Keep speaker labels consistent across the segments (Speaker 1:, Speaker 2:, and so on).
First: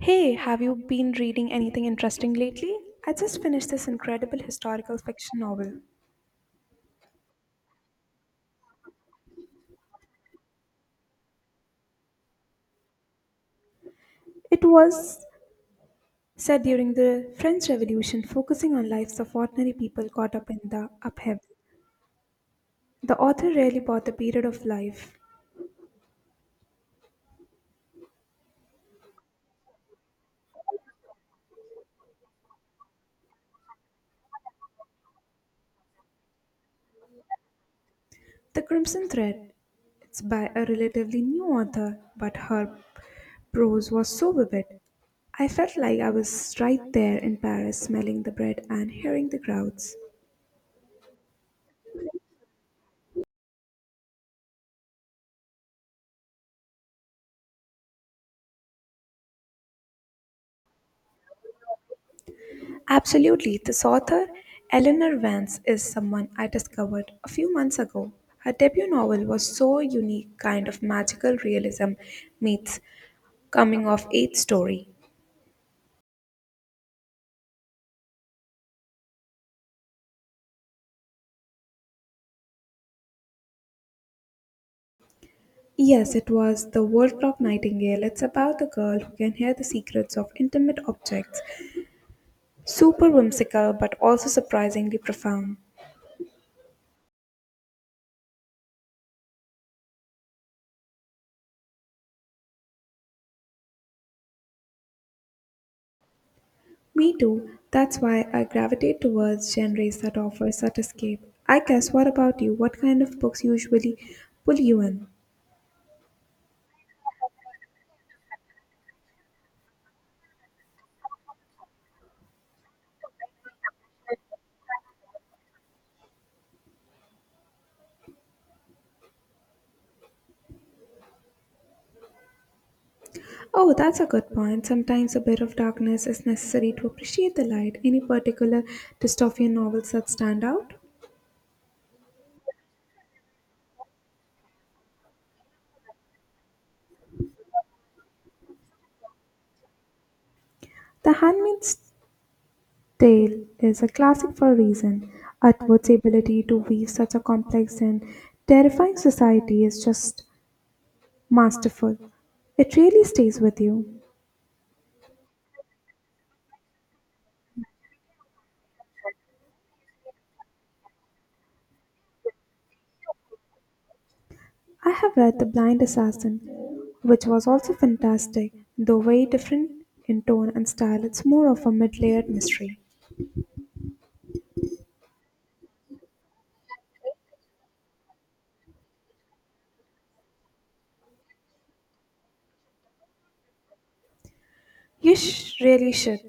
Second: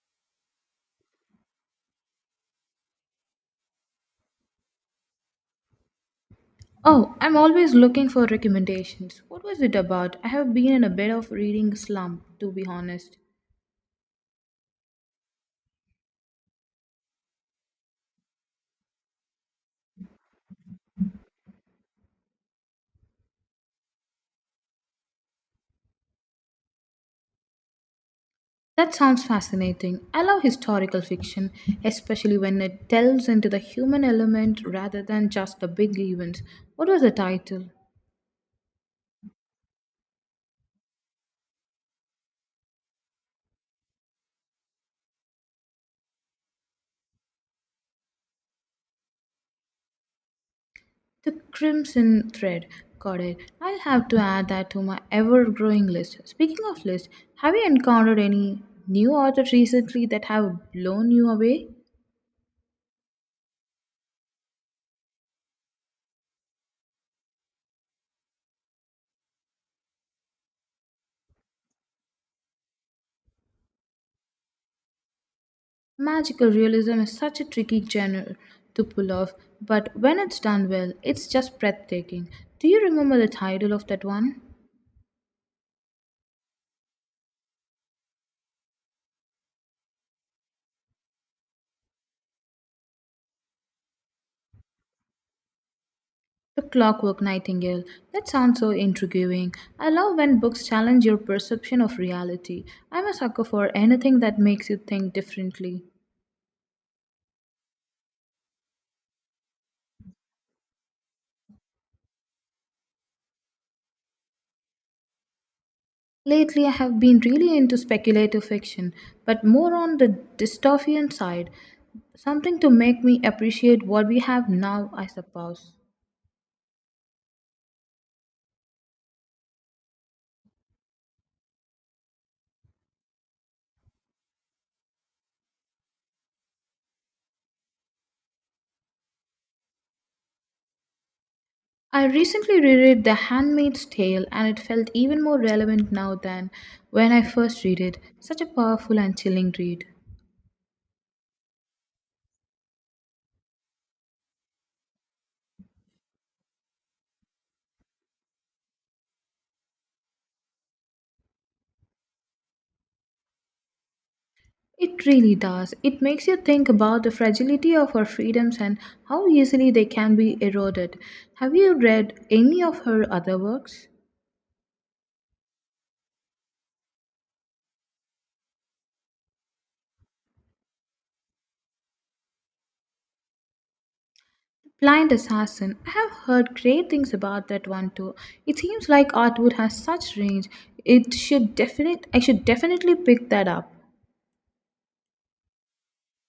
Speaker 1: Hey, have you been reading anything interesting lately? I just finished this incredible historical fiction novel.
Speaker 2: Oh, I'm always looking for recommendations. What was it about? I have been in a bit of reading slump, to be honest.
Speaker 1: It was set during the French Revolution, focusing on lives of ordinary people caught up in the upheaval. The author really bought the period of life.
Speaker 2: That sounds fascinating. I love historical fiction, especially when it delves into the human element rather than just the big events. What was the title?
Speaker 1: The Crimson Thread. It's by a relatively new author, but her prose was so vivid. I felt like I was right there in Paris, smelling the bread and hearing the crowds.
Speaker 2: The Crimson Thread. Got it. I'll have to add that to my ever growing list. Speaking of list, have you encountered any new authors recently that have blown you away?
Speaker 1: Absolutely. This author, Eleanor Vance, is someone I discovered a few months ago. Her debut novel was so unique kind of magical realism meets coming of age story.
Speaker 2: Magical realism is such a tricky genre to pull off, but when it's done well, it's just breathtaking. Do you remember the title of that one?
Speaker 1: Yes, it was The World Clock Nightingale. It's about a girl who can hear the secrets of intimate objects. Super whimsical, but also surprisingly profound.
Speaker 2: The Clockwork Nightingale. That sounds so intriguing. I love when books challenge your perception of reality. I'm a sucker for anything that makes you think differently.
Speaker 1: Me too. That's why I gravitate towards genres that offer such escape. I guess, what about you? What kind of books usually pull you in?
Speaker 2: Lately, I have been really into speculative fiction, but more on the dystopian side. Something to make me appreciate what we have now, I suppose.
Speaker 1: Oh, that's a good point. Sometimes a bit of darkness is necessary to appreciate the light. Any particular dystopian novels that stand out?
Speaker 2: I recently reread The Handmaid's Tale and it felt even more relevant now than when I first read it. Such a powerful and chilling read.
Speaker 1: The Handmaid's Tale is a classic for a reason. Atwood's ability to weave such a complex and terrifying society is just masterful. It really stays with you.
Speaker 2: It really does. It makes you think about the fragility of our freedoms and how easily they can be eroded. Have you read any of her other works?
Speaker 1: I have read The Blind Assassin, which was also fantastic, though very different in tone and style. It's more of a mid layered mystery.
Speaker 2: Blind Assassin. I have heard great things about that one too. It seems like Artwood has such range. It should definite I should definitely pick that up.
Speaker 1: Really should.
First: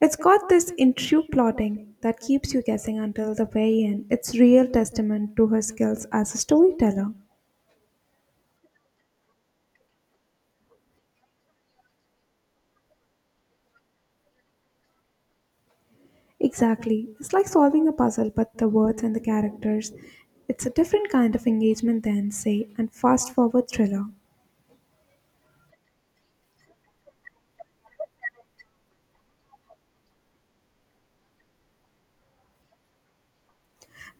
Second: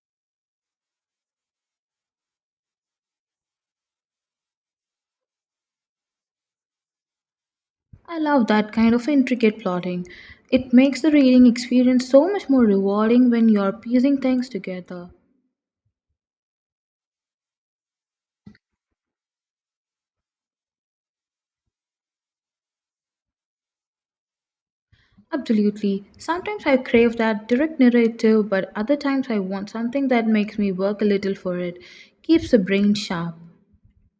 Speaker 1: It's got this intricate plotting that keeps you guessing until the very end. It's real testament to her skills as a storyteller.
Speaker 2: I love that kind of intricate plotting. It makes the reading experience so much more rewarding when you're piecing things together.
Speaker 1: Exactly. It's like solving a puzzle but the words and the characters. It's a different kind of engagement than, say, a fast forward thriller.
Speaker 2: Absolutely. Sometimes I crave that direct narrative, but other times I want something that makes me work a little for it, keeps the brain sharp.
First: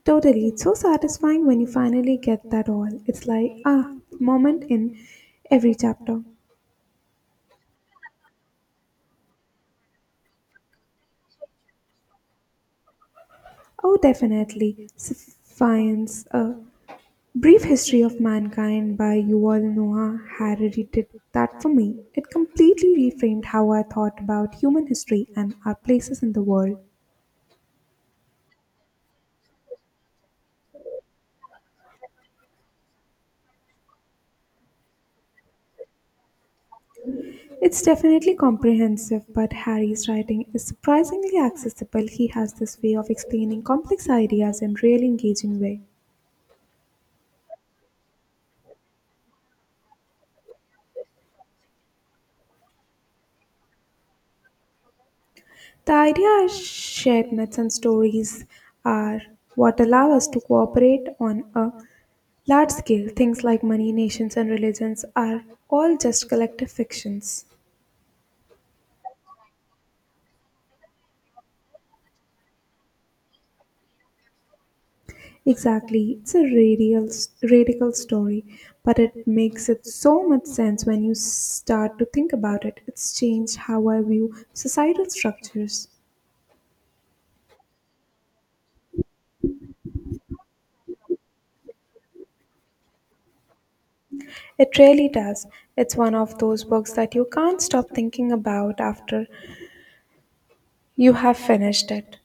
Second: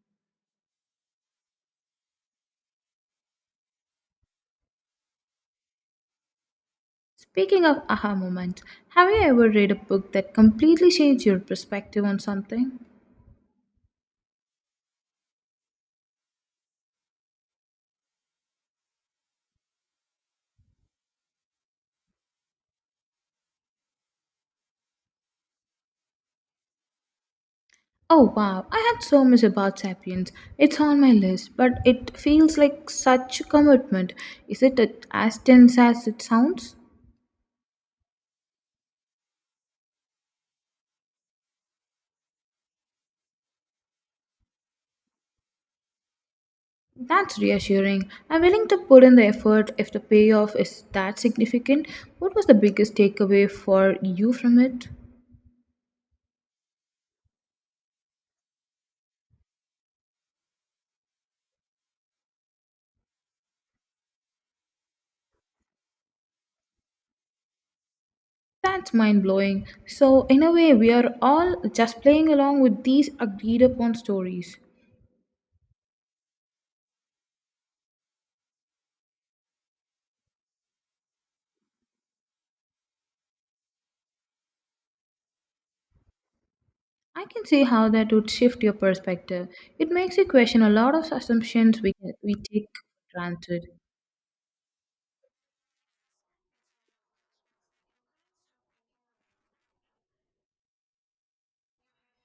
Speaker 1: Totally. It's so satisfying when you finally get that all. It's like, ah, moment in every chapter.
Speaker 2: Speaking of aha moments, have you ever read a book that completely changed your perspective on something?
Speaker 1: Oh, definitely. Science. Brief History of Mankind by Yuval Noah Harari did that for me. It completely reframed how I thought about human history and our places in the world.
Speaker 2: Oh wow, I had so much about Sapiens. It's on my list, but it feels like such a commitment. As dense as it sounds?
Speaker 1: It's definitely comprehensive, but Harry's writing is surprisingly accessible. He has this way of explaining complex ideas in really engaging way.
Speaker 2: That's reassuring. I'm willing to put in the effort if the payoff is that significant. What was the biggest takeaway for you from it?
Speaker 1: The idea is shared myths and stories are what allow us to cooperate on a large scale. Things like money, nations, and religions are all just collective fictions.
Speaker 2: That's mind blowing. So, in a way, we are all just playing along with these agreed upon stories.
Speaker 1: Exactly, it's radical story, but it makes it so much sense when you start to think about it. It's changed how I view societal structures.
Speaker 2: I can see how that would shift your perspective. It makes you question a lot of assumptions we take for granted.
Speaker 1: It really does. It's one of those books that you can't stop thinking about after you have finished it.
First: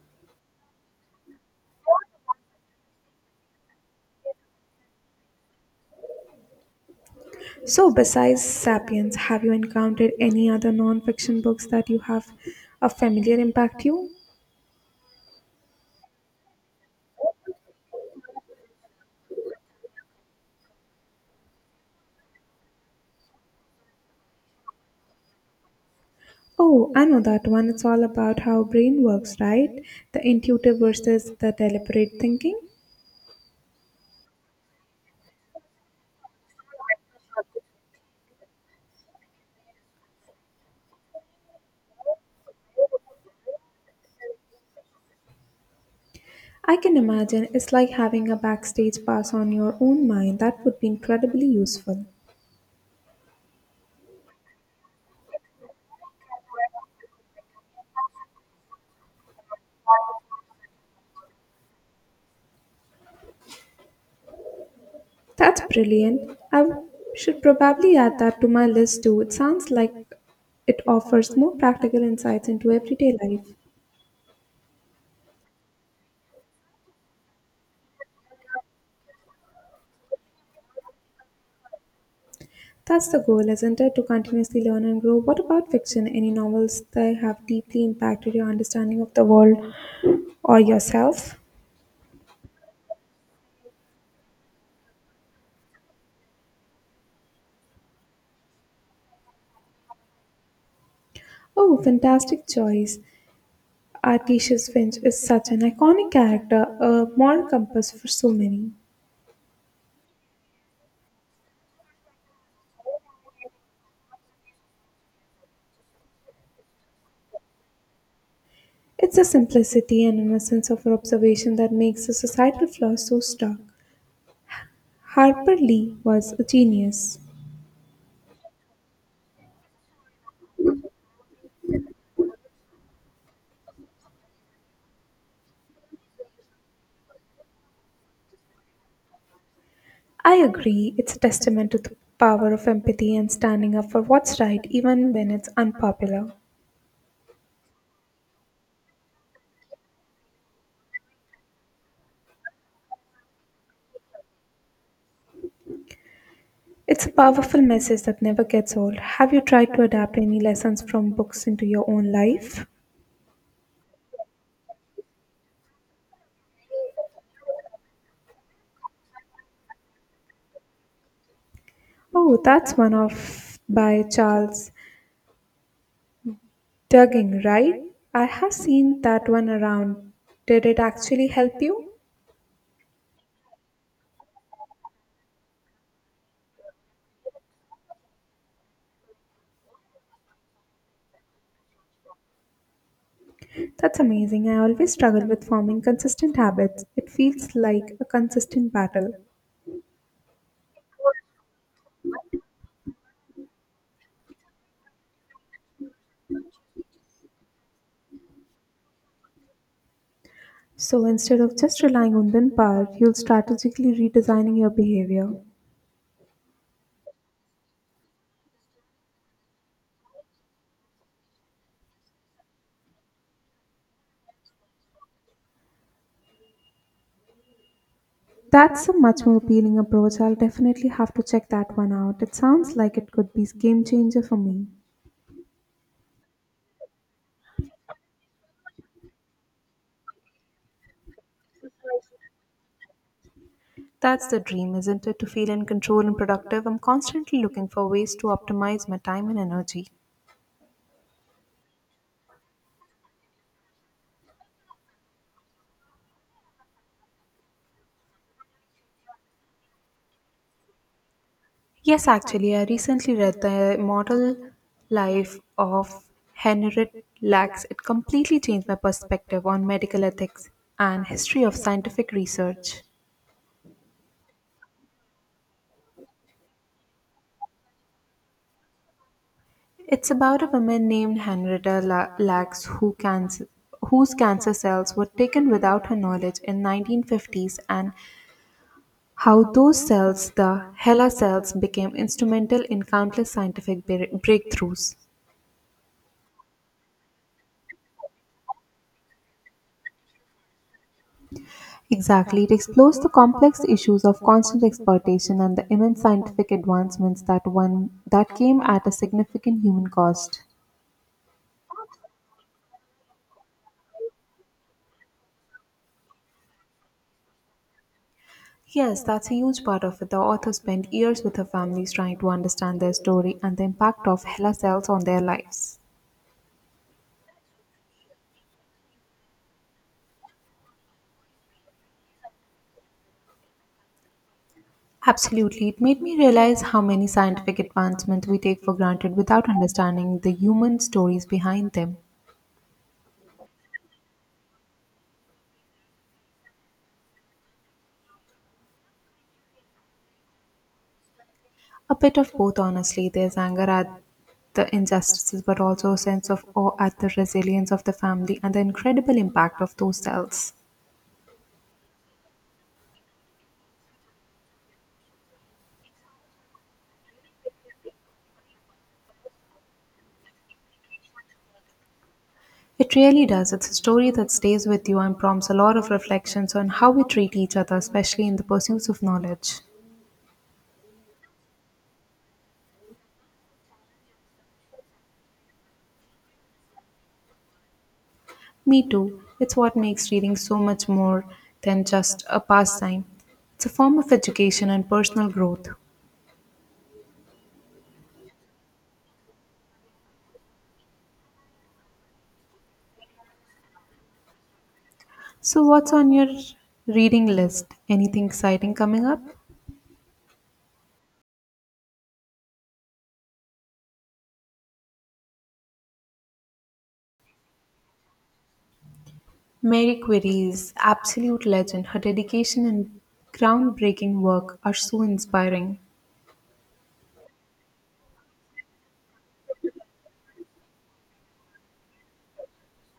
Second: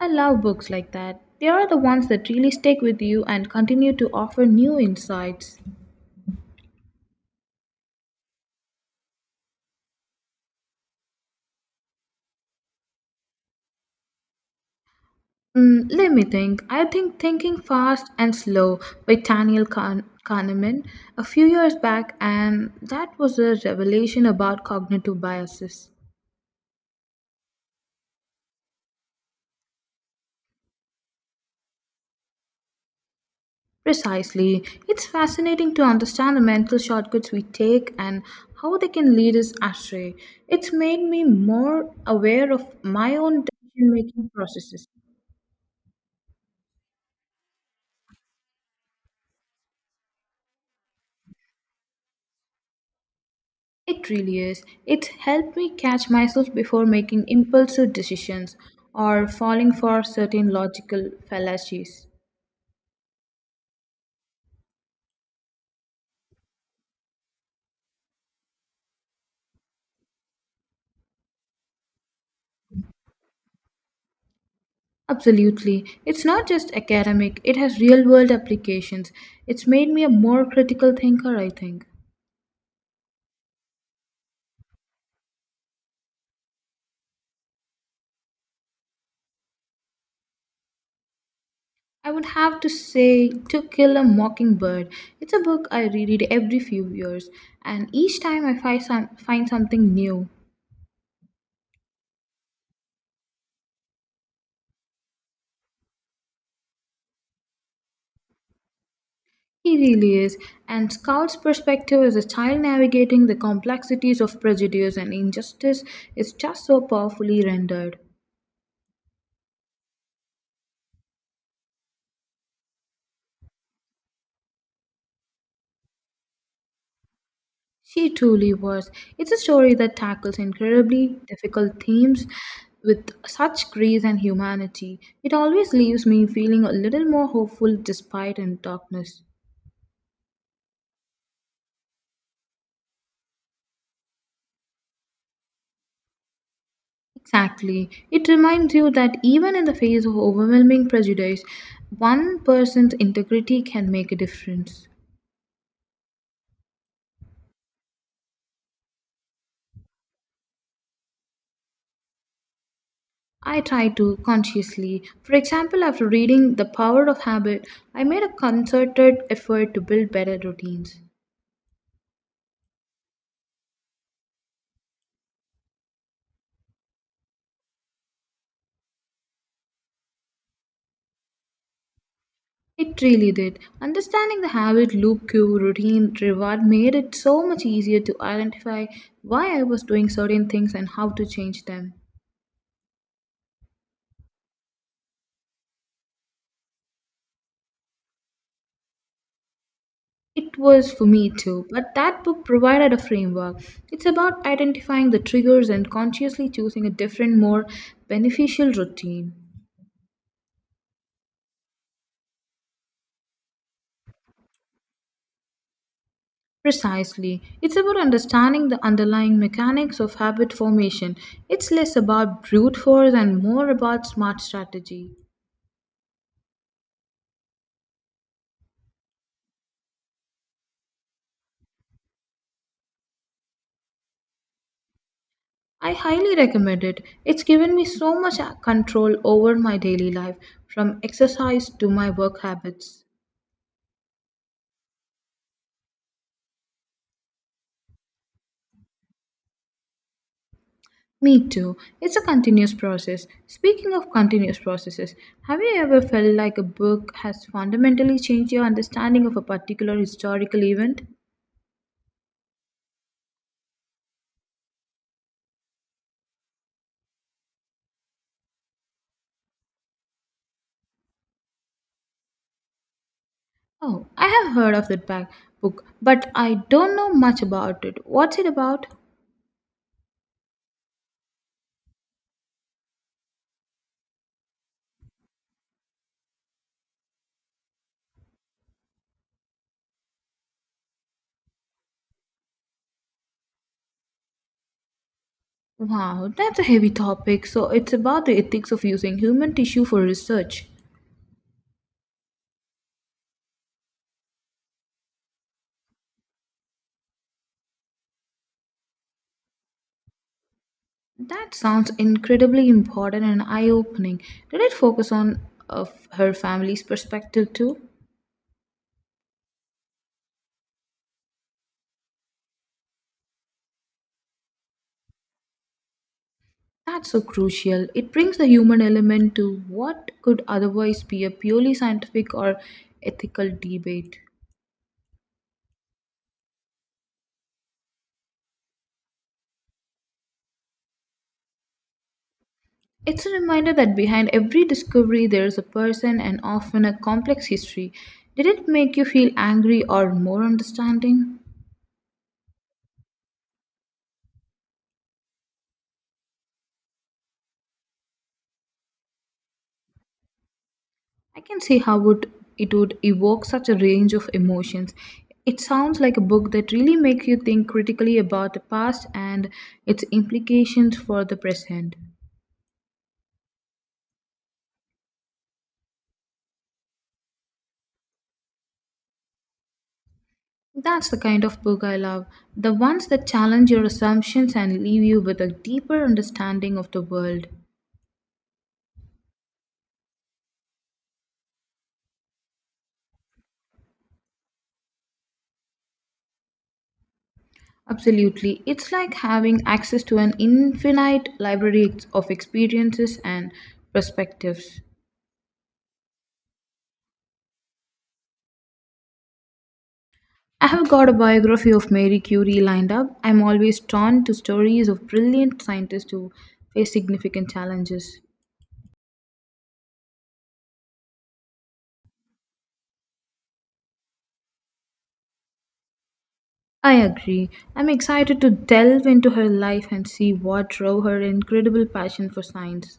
Speaker 2: I love books like that. They are the ones that really stick with you and continue to offer new insights.
Speaker 1: So, besides Sapiens, have you encountered any other non-fiction books that you have a familiar impact you?
Speaker 2: Let me think. I think Thinking Fast and Slow by Kahneman a few years back, and that was a revelation about cognitive biases.
Speaker 1: Oh, I know that one. It's all about how brain works, right? The intuitive versus the deliberate thinking.
Speaker 2: Precisely. It's fascinating to understand the mental shortcuts we take and how they can lead us astray. It's made me more aware of my own decision making processes.
Speaker 1: I can imagine it's like having a backstage pass on your own mind. That would be incredibly useful.
Speaker 2: It really is. It's helped me catch myself before making impulsive decisions or falling for certain logical fallacies.
Speaker 1: That's brilliant. Should probably add that to my list too. It sounds like it offers more practical insights into everyday life.
Speaker 2: Absolutely. It's not just academic, it has real world applications. It's made me a more critical thinker, I think.
Speaker 1: That's the goal, isn't it? To continuously learn and grow. What about fiction? Any novels that have deeply impacted your understanding of the world or yourself?
Speaker 2: I would have to say To Kill a Mockingbird. It's a book I reread every few years, and each time find something new.
Speaker 1: Oh, fantastic choice. Artisius Finch is such an iconic character, a moral compass for so many.
Speaker 2: He really is, and Scout's perspective as a child navigating the complexities of prejudice and injustice is just so powerfully rendered.
Speaker 1: It's the simplicity and innocence of her observation that makes the societal flaws so stark. Harper Lee was a genius.
Speaker 2: She truly was. It's a story that tackles incredibly difficult themes with such grace and humanity. It always leaves me feeling a little more hopeful despite in darkness.
Speaker 1: I agree, it's a testament to the power of empathy and standing up for what's right even when it's unpopular.
Speaker 2: Exactly. It reminds you that even in the face of overwhelming prejudice, one person's integrity can make a difference.
Speaker 1: It's a powerful message that never gets old. Have you tried to adapt any lessons from books into your own life?
Speaker 2: I try to consciously. For example, after reading The Power of Habit, I made a concerted effort to build better routines.
Speaker 1: Oh, that's one of by Charles Duggin, right? I have seen that one around. Did it actually help you?
Speaker 2: It really did. Understanding the habit loop cue routine reward made it so much easier to identify why I was doing certain things and how to change them.
Speaker 1: That's amazing. I always struggle with forming consistent habits. It feels like a consistent battle.
Speaker 2: It was for me too, but that book provided a framework. It's about identifying the triggers and consciously choosing a different, more beneficial routine.
Speaker 1: So instead of just relying on willpower, you'll strategically redesigning your behavior.
Speaker 2: Precisely. It's about understanding the underlying mechanics of habit formation. It's less about brute force and more about smart strategy.
Speaker 1: That's a much more appealing approach. I'll definitely have to check that one out. It sounds like it could be a game changer for me.
Speaker 2: I highly recommend it. It's given me so much control over my daily life, from exercise to my work habits.
Speaker 1: That's the dream, isn't it? To feel in control and productive. I'm constantly looking for ways to optimize my time and energy.
Speaker 2: Me too. It's a continuous process. Speaking of continuous processes, have you ever felt like a book has fundamentally changed your understanding of a particular historical event?
Speaker 1: Yes, actually, I recently read The Model Life of Henriette Lacks. It completely changed my perspective on medical ethics and history of scientific research.
Speaker 2: Oh, I have heard of that bag book, but I don't know much about it. What's it about?
Speaker 1: It's about a woman named Lacks who cancer, whose cancer cells were taken without her knowledge in 1950s and how those cells, the HeLa cells, became instrumental in countless scientific breakthroughs.
Speaker 2: Wow, that's a heavy topic. So it's about the ethics of using human tissue for research.
Speaker 1: Exactly, it explores the complex issues of constant exploitation and the immense scientific advancements that one that came at a significant human cost.
Speaker 2: That sounds incredibly important and eye-opening. Did it focus on Of her family's perspective too?
Speaker 1: Yes, that's a huge part of it. The author spent years with her families trying to understand their story and the impact of HeLa cells on their lives.
Speaker 2: That's so crucial. It brings a human element to what could otherwise be a purely scientific or ethical debate.
Speaker 1: Absolutely. It made me realize how many scientific advancements we take for granted without understanding the human stories behind them.
Speaker 2: It's a reminder that behind every discovery there is a person and often a complex history. Did it make you feel angry or more understanding?
Speaker 1: A bit of both, honestly. There's anger at the injustices, but also a sense of awe at the resilience of the family and the incredible impact of those cells.
Speaker 2: I can see how would It would evoke such a range of emotions. It sounds like a book that really makes you think critically about the past and its implications for the present.
Speaker 1: It really does. It's a story that stays with you and prompts a lot of reflections on how we treat each other, especially in the pursuits of knowledge.
Speaker 2: That's the kind of book I love. The ones that challenge your assumptions and leave you with a deeper understanding of the world.
Speaker 1: Me too. It's what makes reading so much more than just a pastime. It's a form of education and personal growth.
Speaker 2: Absolutely. It's like having access to an infinite of experiences and perspectives.
Speaker 1: So, what's on your reading list? Anything exciting coming up?
Speaker 2: I have got a biography of Mary Curie lined up. I'm always drawn to stories of brilliant scientists who face significant challenges.
Speaker 1: Mary Query is absolute legend. Her dedication and groundbreaking work are so inspiring.
Speaker 2: I agree. I'm excited to delve into her life and see what drove her incredible passion for science.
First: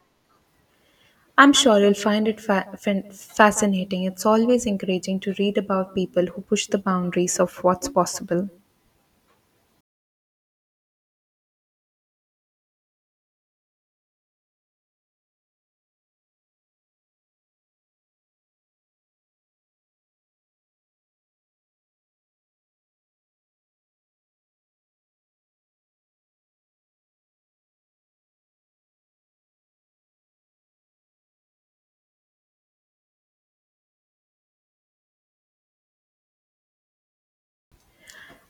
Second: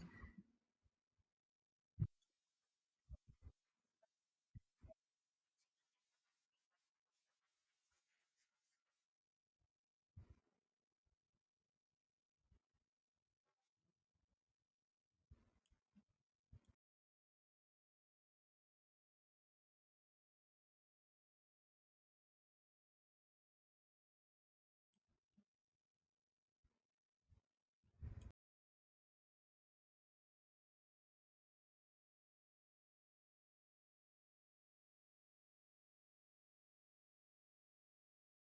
Speaker 1: I'm sure you'll find it fascinating. It's always encouraging to read about people who push the boundaries of what's possible.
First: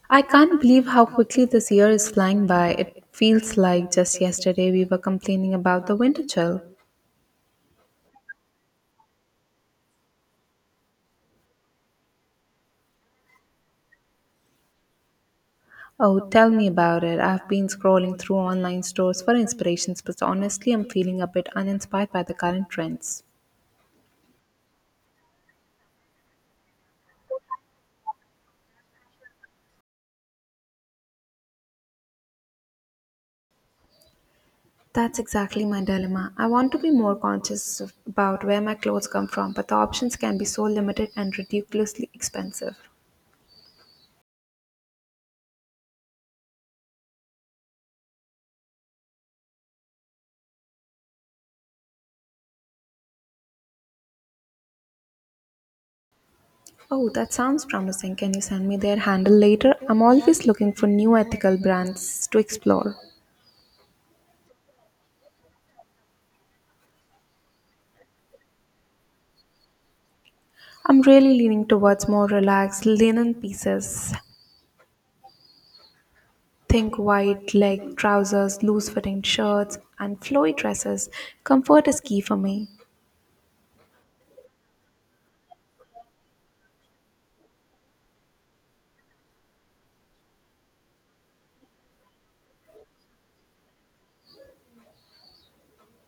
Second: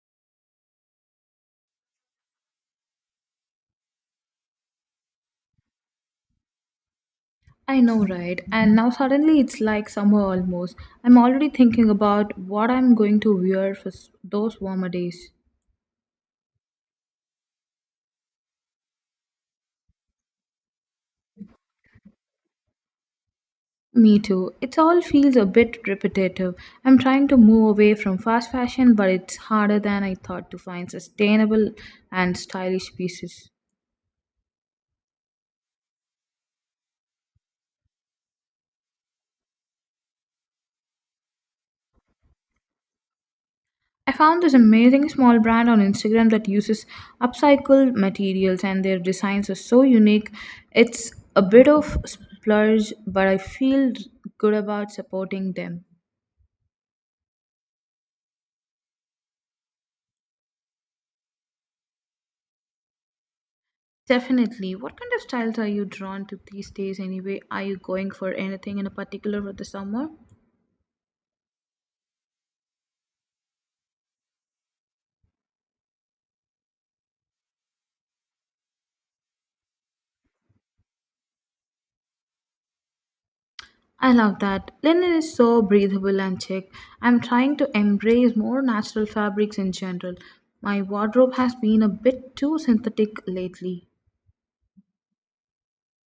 Speaker 1: I can't believe how quickly this year is flying by. It feels like just yesterday we were complaining about the winter chill.
Speaker 2: I know, right? And now suddenly it's like summer almost. I'm already thinking about what I'm going to wear for those warmer days.
Speaker 1: Oh, tell me about it. I've been scrolling through online stores for inspirations, but honestly, I'm feeling a bit uninspired by the current trends.
Speaker 2: Me too. It all feels a bit repetitive. I'm trying to move away from fast fashion, but it's harder than I thought to find sustainable and stylish pieces.
Speaker 1: That's exactly my dilemma. I want to be more about where my clothes come from, but the options can be so limited and ridiculously expensive.
Speaker 2: I found this amazing small brand on Instagram that uses upcycled materials and their designs are so unique. It's a bit of splurge, but I feel good about supporting them.
Speaker 1: Oh, that sounds promising. Can you send me their handle later? I'm always looking for new ethical brands to explore.
Speaker 2: Definitely. What kind of styles are you drawn to these days anyway? Are you going for anything in a particular for the summer?
Speaker 1: I'm really leaning towards more relaxed linen pieces. Think white leg trousers, loose fitting shirts, and flowy dresses. Comfort is key for me.
Speaker 2: I love that. Linen is so breathable and chic. I'm trying to embrace more natural fabrics in general. My wardrobe has been a bit too synthetic lately.